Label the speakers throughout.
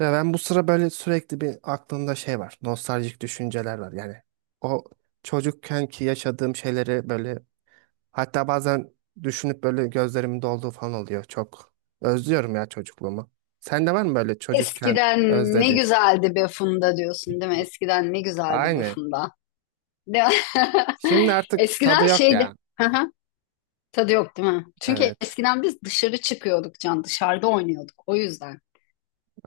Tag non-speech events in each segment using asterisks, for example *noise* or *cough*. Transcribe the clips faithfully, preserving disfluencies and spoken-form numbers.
Speaker 1: Ya ben bu sıra böyle sürekli bir aklımda şey var. Nostaljik düşünceler var. Yani o çocukken ki yaşadığım şeyleri böyle, hatta bazen düşünüp böyle gözlerimin dolduğu falan oluyor. Çok özlüyorum ya çocukluğumu. Sende var mı böyle çocukken
Speaker 2: Eskiden ne
Speaker 1: özlediğin?
Speaker 2: güzeldi be Funda diyorsun değil mi? Eskiden ne güzeldi be
Speaker 1: Aynen.
Speaker 2: Funda. Değil mi?
Speaker 1: Şimdi
Speaker 2: *laughs*
Speaker 1: artık tadı
Speaker 2: Eskiden
Speaker 1: yok
Speaker 2: şeydi.
Speaker 1: ya.
Speaker 2: Hı hı. Tadı yok değil mi? Çünkü
Speaker 1: Evet.
Speaker 2: eskiden biz dışarı çıkıyorduk Can, dışarıda oynuyorduk o yüzden.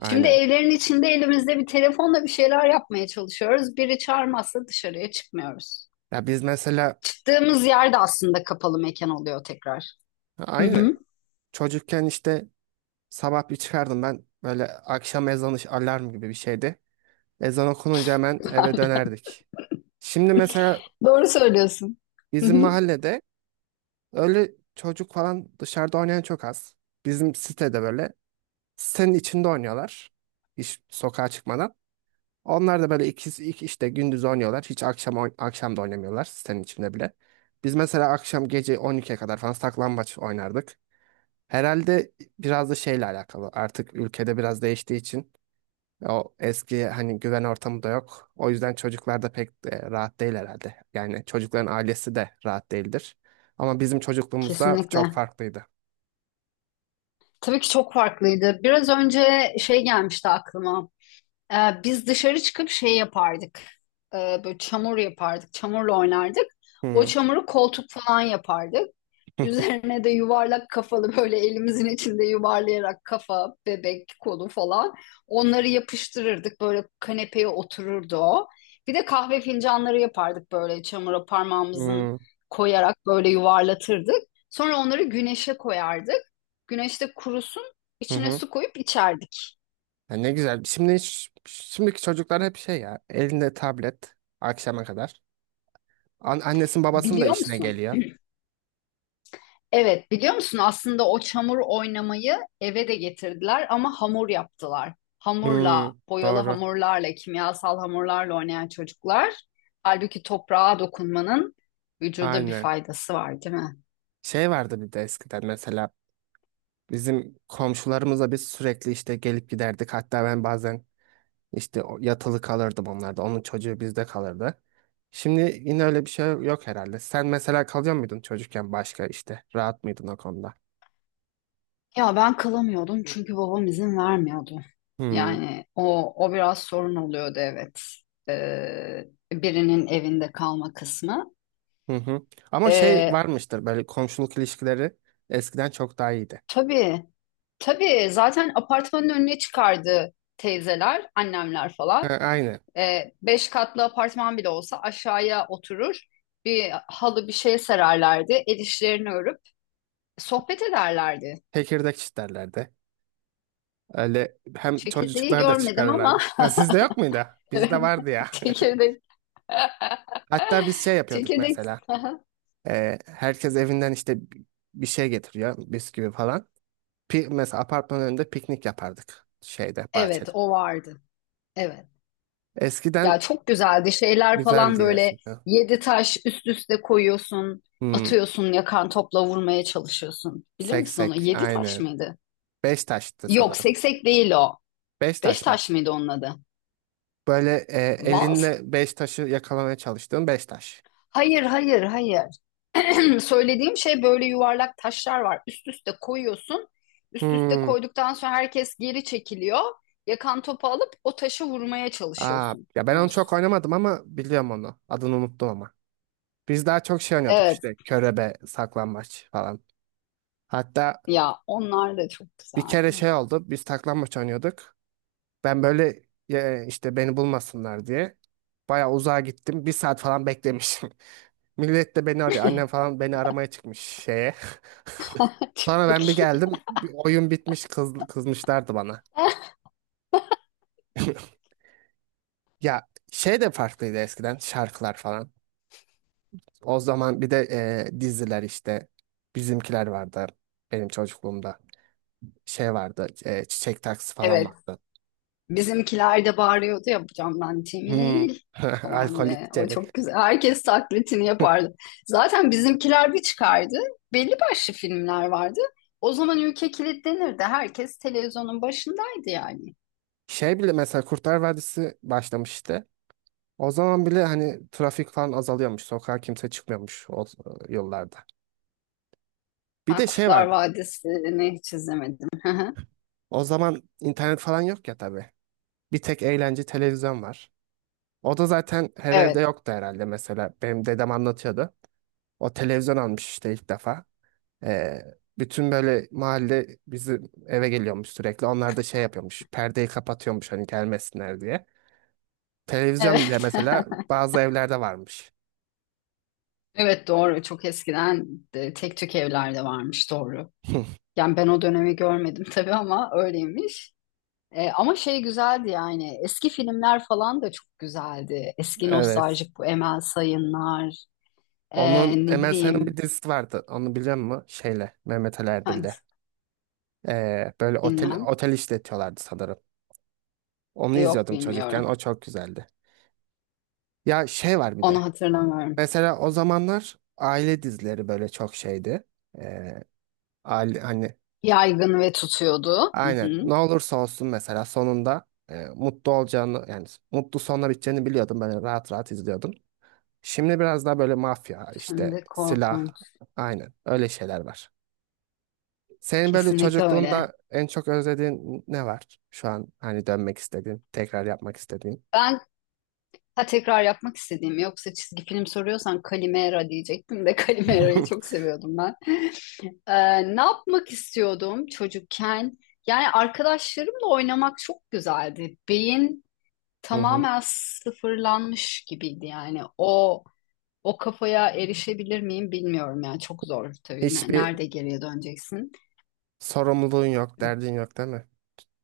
Speaker 2: Şimdi evlerin içinde elimizde bir telefonla bir şeyler yapmaya çalışıyoruz. Biri çağırmazsa dışarıya çıkmıyoruz.
Speaker 1: Ya biz mesela
Speaker 2: Çıktığımız yerde aslında kapalı mekan oluyor tekrar. Hı
Speaker 1: aynen
Speaker 2: hı.
Speaker 1: çocukken işte sabah bir çıkardım ben, böyle akşam ezanı alarm gibi bir şeydi. Ezan okununca hemen eve dönerdik. Şimdi mesela
Speaker 2: Doğru söylüyorsun. Hı
Speaker 1: bizim
Speaker 2: hı.
Speaker 1: mahallede öyle çocuk falan dışarıda oynayan çok az. Bizim sitede böyle sitenin içinde oynuyorlar. Hiç sokağa çıkmadan. Onlar da böyle iki, iki işte gündüz oynuyorlar. Hiç akşam oyn- akşam da oynamıyorlar sitenin içinde bile. Biz mesela akşam gece on ikiye kadar falan saklambaç oynardık. Herhalde biraz da şeyle alakalı. Artık ülkede biraz değiştiği için o eski hani güven ortamı da yok. O yüzden çocuklar da pek e, rahat değil herhalde. Yani çocukların ailesi de rahat değildir. Ama bizim çocukluğumuzda çok
Speaker 2: Kesinlikle.
Speaker 1: farklıydı.
Speaker 2: Tabii ki çok farklıydı. Biraz önce şey gelmişti aklıma. Ee, Biz dışarı çıkıp şey yapardık. Ee, böyle çamur yapardık. Çamurla oynardık. O
Speaker 1: Hı *laughs*
Speaker 2: çamuru koltuk falan yapardık. Üzerine de yuvarlak kafalı böyle elimizin içinde yuvarlayarak kafa, bebek, kolu falan onları yapıştırırdık. Böyle kanepeye otururdu o. Bir de kahve fincanları yapardık böyle çamura parmağımızın
Speaker 1: hı
Speaker 2: koyarak böyle yuvarlatırdık. Sonra onları güneşe koyardık. Güneşte kurusun,
Speaker 1: hı.
Speaker 2: içine
Speaker 1: Hı.
Speaker 2: su koyup içerdik.
Speaker 1: Ya ne güzel. Şimdi hiç- şimdiki çocuklar hep şey ya, elinde tablet akşama kadar. An annesinin babasının da
Speaker 2: Biliyor
Speaker 1: işine
Speaker 2: musun?
Speaker 1: geliyor.
Speaker 2: Evet, biliyor musun aslında o çamur oynamayı eve de getirdiler ama hamur yaptılar.
Speaker 1: Hı,
Speaker 2: Hamurla, boyalı
Speaker 1: doğru.
Speaker 2: hamurlarla, kimyasal hamurlarla oynayan çocuklar. Halbuki toprağa dokunmanın vücuda bir
Speaker 1: Aynen.
Speaker 2: faydası var, değil mi?
Speaker 1: Şey vardı bir de eskiden mesela bizim komşularımızla biz sürekli işte gelip giderdik. Hatta ben bazen İşte o- yatılı kalırdım onlarda. Onun çocuğu bizde kalırdı. Şimdi yine öyle bir şey yok herhalde. Sen mesela kalıyor muydun çocukken başka işte? Rahat mıydın o konuda?
Speaker 2: Ya ben kalamıyordum çünkü babam izin vermiyordu.
Speaker 1: Hmm.
Speaker 2: Yani o o biraz sorun oluyordu evet. Ee, Birinin evinde kalma kısmı.
Speaker 1: Hı hı. Ama şey
Speaker 2: Ee,
Speaker 1: varmıştır, böyle komşuluk ilişkileri eskiden çok daha iyiydi.
Speaker 2: Tabii. Tabii zaten apartmanın önüne çıkardı teyzeler, annemler
Speaker 1: Ha,
Speaker 2: falan.
Speaker 1: aynı.
Speaker 2: Ee, beş katlı apartman bile olsa aşağıya oturur. Bir halı bir şey sererlerdi. El işlerini örüp sohbet ederlerdi.
Speaker 1: Tekirdek çitlerlerdi. Öyle hem
Speaker 2: Çekirdeği
Speaker 1: çocuklar da
Speaker 2: görmedim ama
Speaker 1: çıkarırlardı. Ha, sizde yok muydu?
Speaker 2: *laughs* evet,
Speaker 1: Bizde vardı ya.
Speaker 2: çekirdek.
Speaker 1: *laughs* Hatta biz şey
Speaker 2: *laughs*
Speaker 1: yapıyorduk
Speaker 2: Çekirdek. *laughs*
Speaker 1: mesela. Ee, herkes evinden işte bi- bir şey getiriyor. Bisküvi falan. Pi mesela apartmanın önünde piknik yapardık, şeyde
Speaker 2: Evet,
Speaker 1: bahçede.
Speaker 2: o vardı. Evet. Ya
Speaker 1: Eskiden
Speaker 2: çok güzeldi şeyler falan
Speaker 1: güzeldi
Speaker 2: böyle
Speaker 1: gerçekten.
Speaker 2: yedi taş üst üste koyuyorsun,
Speaker 1: Hmm,
Speaker 2: atıyorsun yakan topla vurmaya çalışıyorsun. Bilir misin onu?
Speaker 1: seksek
Speaker 2: Yedi taş
Speaker 1: aynen.
Speaker 2: mıydı?
Speaker 1: Beş taştı
Speaker 2: Yok
Speaker 1: sanırım.
Speaker 2: seksek değil o.
Speaker 1: Beş
Speaker 2: Beş
Speaker 1: taş mı?
Speaker 2: taş mıydı onun adı?
Speaker 1: Böyle e,
Speaker 2: Vaz?
Speaker 1: elinle beş taşı yakalamaya çalıştığın beş taş.
Speaker 2: Hayır, hayır, hayır. *clears throat* Söylediğim şey böyle yuvarlak taşlar var. Üst üste koyuyorsun. Üst üste
Speaker 1: Hmm.
Speaker 2: koyduktan sonra herkes geri çekiliyor. Yakan topu alıp o taşı vurmaya
Speaker 1: Aa, ya ben onu çok
Speaker 2: çalışıyorsunuz.
Speaker 1: oynamadım ama biliyorum onu. Adını unuttum ama. Biz daha çok şey oynuyorduk
Speaker 2: Evet,
Speaker 1: işte, körebe, saklambaç falan. Hatta
Speaker 2: ya onlar da çok
Speaker 1: bir kere
Speaker 2: güzeldi.
Speaker 1: şey oldu. Biz saklambaç oynuyorduk. Ben böyle e, işte beni bulmasınlar diye bayağı uzağa gittim. Bir saat falan beklemişim. *laughs* Millet de beni arıyor. Annem falan beni aramaya çıkmış şeye. Sonra
Speaker 2: *laughs*
Speaker 1: ben bir
Speaker 2: Çok iyi.
Speaker 1: geldim. Bir oyun bitmiş, kız, kızmışlardı bana. *laughs* Ya şey de farklıydı eskiden, şarkılar falan. O zaman bir de e, diziler işte bizimkiler vardı benim çocukluğumda. Şey vardı, e, Çiçek Taksi falan
Speaker 2: Evet.
Speaker 1: vardı.
Speaker 2: Bizimkiler de bağırıyordu ya bu camdan
Speaker 1: Hmm.
Speaker 2: Cemil
Speaker 1: *laughs*
Speaker 2: falan
Speaker 1: Alkolik
Speaker 2: diye. O
Speaker 1: Cemil.
Speaker 2: çok güzel. Herkes taklitini yapardı. Zaten bizimkiler bir çıkardı. Belli başlı filmler vardı. O zaman ülke kilitlenirdi. Herkes televizyonun başındaydı yani.
Speaker 1: Şey bile, mesela Kurtlar Vadisi başlamıştı. O zaman bile hani trafik falan azalıyormuş. Sokağa kimse çıkmıyormuş o e, yollarda. Bir
Speaker 2: Ben
Speaker 1: de şey
Speaker 2: Kurtlar
Speaker 1: vardı.
Speaker 2: Vadisi'ni hiç izlemedim. *laughs*
Speaker 1: O zaman internet falan yok ya tabii. Bir tek eğlence televizyon var. O da zaten her evde
Speaker 2: Evet.
Speaker 1: yoktu herhalde mesela. Benim dedem anlatıyordu. O televizyon almış işte ilk defa. Ee, Bütün böyle mahalle bizim eve geliyormuş sürekli. Onlar da şey yapıyormuş. Perdeyi kapatıyormuş hani gelmesinler diye. Televizyon bile
Speaker 2: Evet.
Speaker 1: mesela
Speaker 2: *laughs*
Speaker 1: bazı evlerde varmış.
Speaker 2: Evet, doğru. Çok eskiden de tek tük evlerde varmış, doğru.
Speaker 1: *laughs*
Speaker 2: Yani ben o dönemi görmedim tabii ama öyleymiş. E, ama şey güzeldi yani eski filmler falan da çok güzeldi. Eski
Speaker 1: Evet.
Speaker 2: nostaljik bu Emel Sayınlar, e,
Speaker 1: Onun,
Speaker 2: ne
Speaker 1: Emel Sayın'ın bir
Speaker 2: bileyim
Speaker 1: dizisi vardı. Onu biliyor musun? Şeyle, Mehmet Ali Erbil'le.
Speaker 2: hangisi
Speaker 1: Ee, böyle otel
Speaker 2: bilmem.
Speaker 1: otel işletiyorlardı sanırım. Onu
Speaker 2: E, yok,
Speaker 1: izliyordum çocukken.
Speaker 2: bilmiyorum.
Speaker 1: O çok güzeldi. Ya şey var bir
Speaker 2: Onu
Speaker 1: de.
Speaker 2: hatırlamıyorum.
Speaker 1: Mesela o zamanlar aile dizileri böyle çok şeydi. Ee, Aile, hani
Speaker 2: Yaygın ve tutuyordu. Hı
Speaker 1: aynen
Speaker 2: hı.
Speaker 1: ne olursa olsun mesela sonunda e, mutlu olacağını, yani mutlu sonla biteceğini biliyordum. Böyle rahat rahat izliyordum. Şimdi biraz daha böyle mafya işte
Speaker 2: Şimdi
Speaker 1: silah,
Speaker 2: korkunç.
Speaker 1: aynen öyle şeyler var. Senin böyle
Speaker 2: Kesinlikle öyle.
Speaker 1: çocukluğunda en çok özlediğin ne var? Şu an hani dönmek istediğin, tekrar yapmak istediğin.
Speaker 2: Ben, ha, tekrar yapmak istediğim yoksa çizgi film soruyorsan Kalimera diyecektim de *laughs* Kalimera'yı çok
Speaker 1: *laughs*
Speaker 2: seviyordum ben. E, ne yapmak istiyordum çocukken? Yani arkadaşlarımla oynamak çok güzeldi. Beyin
Speaker 1: Hı hı.
Speaker 2: tamamen sıfırlanmış gibiydi yani. O o kafaya erişebilir miyim bilmiyorum yani çok zor tabii. Ne-
Speaker 1: Hiçbir
Speaker 2: Nerede geriye döneceksin?
Speaker 1: sorumluluğun yok, derdin yok değil mi?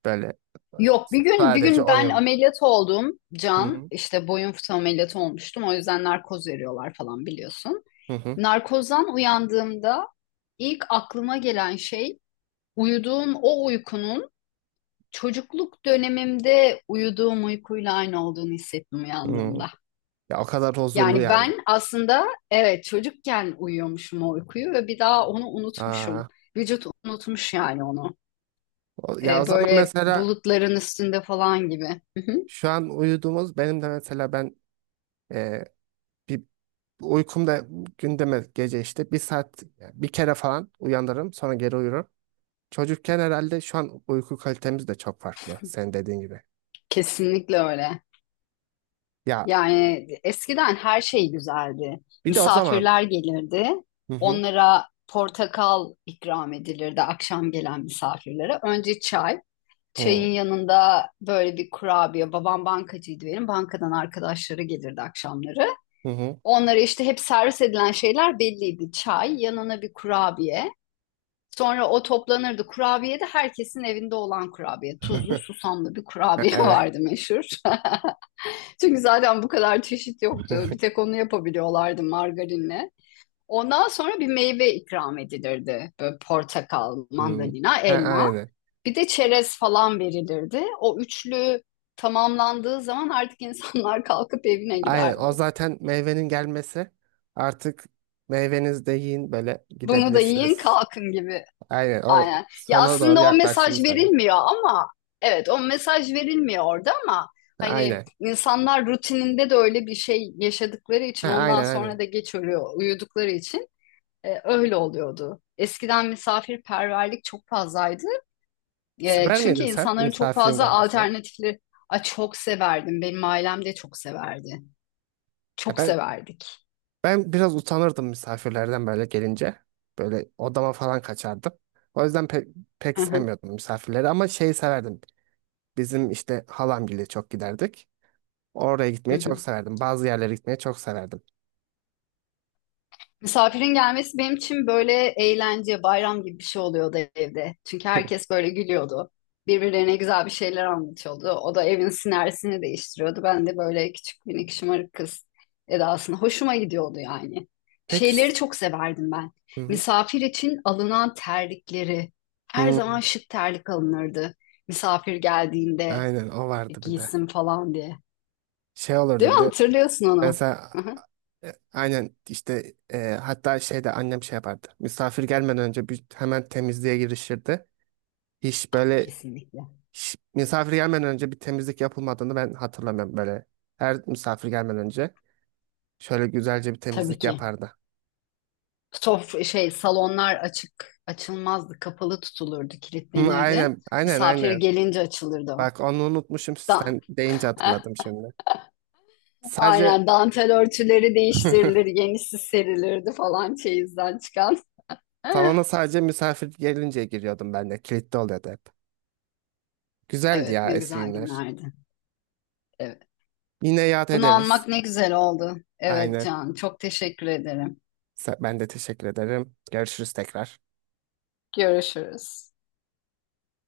Speaker 1: Böyle e,
Speaker 2: Yok, bir gün bir
Speaker 1: sadece
Speaker 2: gün ben
Speaker 1: oyun.
Speaker 2: ameliyat oldum
Speaker 1: Hı
Speaker 2: Can,
Speaker 1: hı.
Speaker 2: işte boyun fıtığı ameliyatı olmuştum, o yüzden narkoz veriyorlar falan biliyorsun.
Speaker 1: Hı hı.
Speaker 2: Narkozdan uyandığımda ilk aklıma gelen şey uyuduğum o uykunun çocukluk dönemimde uyuduğum uykuyla aynı olduğunu hissettim
Speaker 1: Hı.
Speaker 2: uyandığımda.
Speaker 1: Ya o kadar huzurlu
Speaker 2: Yani
Speaker 1: yani.
Speaker 2: ben aslında evet çocukken uyuyormuşum o uykuyu ve bir daha onu unutmuşum.
Speaker 1: Aa,
Speaker 2: Vücut unutmuş yani onu.
Speaker 1: o- ya o
Speaker 2: Ee,
Speaker 1: zaman
Speaker 2: böyle
Speaker 1: mesela
Speaker 2: bulutların üstünde falan gibi. Hı hı.
Speaker 1: şu an uyuduğumuz, benim de mesela ben e, bir uykumda gündeme gece işte bir saat, yani bir kere falan uyanırım sonra geri uyurum. Çocukken herhalde şu an uyku kalitemiz de çok farklı. Sen dediğin gibi.
Speaker 2: Kesinlikle öyle.
Speaker 1: Ya
Speaker 2: Yani eskiden her şey güzeldi.
Speaker 1: bir de o zaman
Speaker 2: Misafirler gelirdi.
Speaker 1: hı hı
Speaker 2: Onlara portakal ikram edilirdi, akşam gelen misafirlere. Önce çay.
Speaker 1: hı
Speaker 2: Çayın yanında böyle bir kurabiye. Babam bankacıydı benim. Bankadan arkadaşları gelirdi akşamları.
Speaker 1: hı hı.
Speaker 2: Onlara işte hep servis edilen şeyler belliydi. Çay, yanına bir kurabiye. Sonra o toplanırdı. Kurabiye de herkesin evinde olan kurabiye. Tuzlu,
Speaker 1: *laughs*
Speaker 2: susamlı bir
Speaker 1: Ha,
Speaker 2: kurabiye
Speaker 1: evet.
Speaker 2: vardı meşhur. *laughs* Çünkü zaten bu kadar çeşit yoktu. Bir tek
Speaker 1: *laughs*
Speaker 2: onu yapabiliyorlardı margarinle. Ondan sonra bir meyve ikram edilirdi. Böyle portakal,
Speaker 1: Hı.
Speaker 2: mandalina,
Speaker 1: Ha,
Speaker 2: elma.
Speaker 1: aynen.
Speaker 2: Bir de çerez falan verilirdi. O üçlü tamamlandığı zaman artık insanlar *laughs* kalkıp evine
Speaker 1: Aynen.
Speaker 2: giderdi.
Speaker 1: O zaten meyvenin gelmesi. Artık meyvenizi de yiyin, böyle
Speaker 2: Bunu da yiyin
Speaker 1: gidebilirsiniz.
Speaker 2: kalkın gibi.
Speaker 1: Aynen. O
Speaker 2: Aynen. Ya
Speaker 1: sona doğru
Speaker 2: aslında o mesaj
Speaker 1: yaklaştığını söylüyorum.
Speaker 2: verilmiyor ama evet o mesaj verilmiyor orada ama
Speaker 1: Ha,
Speaker 2: hani
Speaker 1: aynen.
Speaker 2: insanlar rutininde de öyle bir şey yaşadıkları
Speaker 1: Ha,
Speaker 2: için ondan
Speaker 1: aynen
Speaker 2: sonra
Speaker 1: aynen.
Speaker 2: da geç ölüyor uyudukları için e, öyle oluyordu. Eskiden misafirperverlik çok fazlaydı. E,
Speaker 1: Sever
Speaker 2: çünkü
Speaker 1: miydin sen
Speaker 2: insanların çok
Speaker 1: misafirin
Speaker 2: fazla
Speaker 1: gelmesini?
Speaker 2: alternatifleri. Ay, çok severdim. Benim ailem de çok severdi.
Speaker 1: Ya
Speaker 2: Çok
Speaker 1: ben,
Speaker 2: severdik.
Speaker 1: ben biraz utanırdım misafirlerden böyle gelince. Böyle odama falan kaçardım. O yüzden pek, pek
Speaker 2: Hı hı.
Speaker 1: sevmiyordum misafirleri, ama şeyi severdim. Bizim işte halamgile çok giderdik. Oraya
Speaker 2: Hı
Speaker 1: gitmeyi çok
Speaker 2: hı.
Speaker 1: severdim. Bazı yerlere gitmeyi çok severdim.
Speaker 2: Misafirin gelmesi benim için böyle eğlence, bayram gibi bir şey oluyordu evde. Çünkü
Speaker 1: *laughs*
Speaker 2: herkes böyle gülüyordu. Birbirlerine güzel bir şeyler anlatıyordu. O da evin sinersini değiştiriyordu. Ben de böyle küçük minik şımarık kız edasını hoşuma gidiyordu yani.
Speaker 1: Peki. s-
Speaker 2: Şeyleri çok severdim ben.
Speaker 1: Hı hı.
Speaker 2: Misafir için alınan terlikleri. Her
Speaker 1: Hı,
Speaker 2: zaman şık terlik alınırdı. Misafir geldiğinde
Speaker 1: aynen o
Speaker 2: "E,
Speaker 1: vardı bir de.
Speaker 2: giysin" falan diye.
Speaker 1: Şey
Speaker 2: Değil
Speaker 1: olurdu
Speaker 2: mi?
Speaker 1: bir de.
Speaker 2: Hatırlıyorsun onu.
Speaker 1: Mesela
Speaker 2: Hı hı.
Speaker 1: e, aynen işte e, hatta şeyde annem şey yapardı. Misafir gelmeden önce bir, hemen temizliğe girişirdi. Hiç böyle
Speaker 2: Kesinlikle.
Speaker 1: Ş- misafir gelmeden önce bir temizlik yapılmadığını ben hatırlamıyorum böyle. Her misafir gelmeden önce şöyle güzelce bir
Speaker 2: Tabii
Speaker 1: temizlik
Speaker 2: ki.
Speaker 1: yapardı.
Speaker 2: Sof şey, salonlar açık açılmazdı, kapalı tutulurdu,
Speaker 1: Hı,
Speaker 2: kilitlenirdi.
Speaker 1: aynen, aynen,
Speaker 2: Misafir
Speaker 1: aynen.
Speaker 2: gelince açılırdı o.
Speaker 1: Bak onu unutmuşum,
Speaker 2: Da.
Speaker 1: sen deyince hatırladım
Speaker 2: *laughs*
Speaker 1: şimdi. Sadece
Speaker 2: Aynen, dantel örtüleri değiştirilir,
Speaker 1: *laughs*
Speaker 2: yenisi serilirdi falan, çeyizden çıkan. *laughs*
Speaker 1: salona sadece misafir gelince giriyordum ben de. Kilitli oluyordu hep. Güzeldi
Speaker 2: Evet,
Speaker 1: ya
Speaker 2: ne
Speaker 1: eski
Speaker 2: güzel
Speaker 1: günler.
Speaker 2: günlerdi. Evet.
Speaker 1: Yine yad
Speaker 2: Bunu
Speaker 1: ederiz.
Speaker 2: anmak ne güzel oldu. Evet
Speaker 1: Aynen.
Speaker 2: Can, çok teşekkür ederim.
Speaker 1: Sa- Ben de teşekkür ederim. Görüşürüz tekrar.
Speaker 2: Görüşürüz.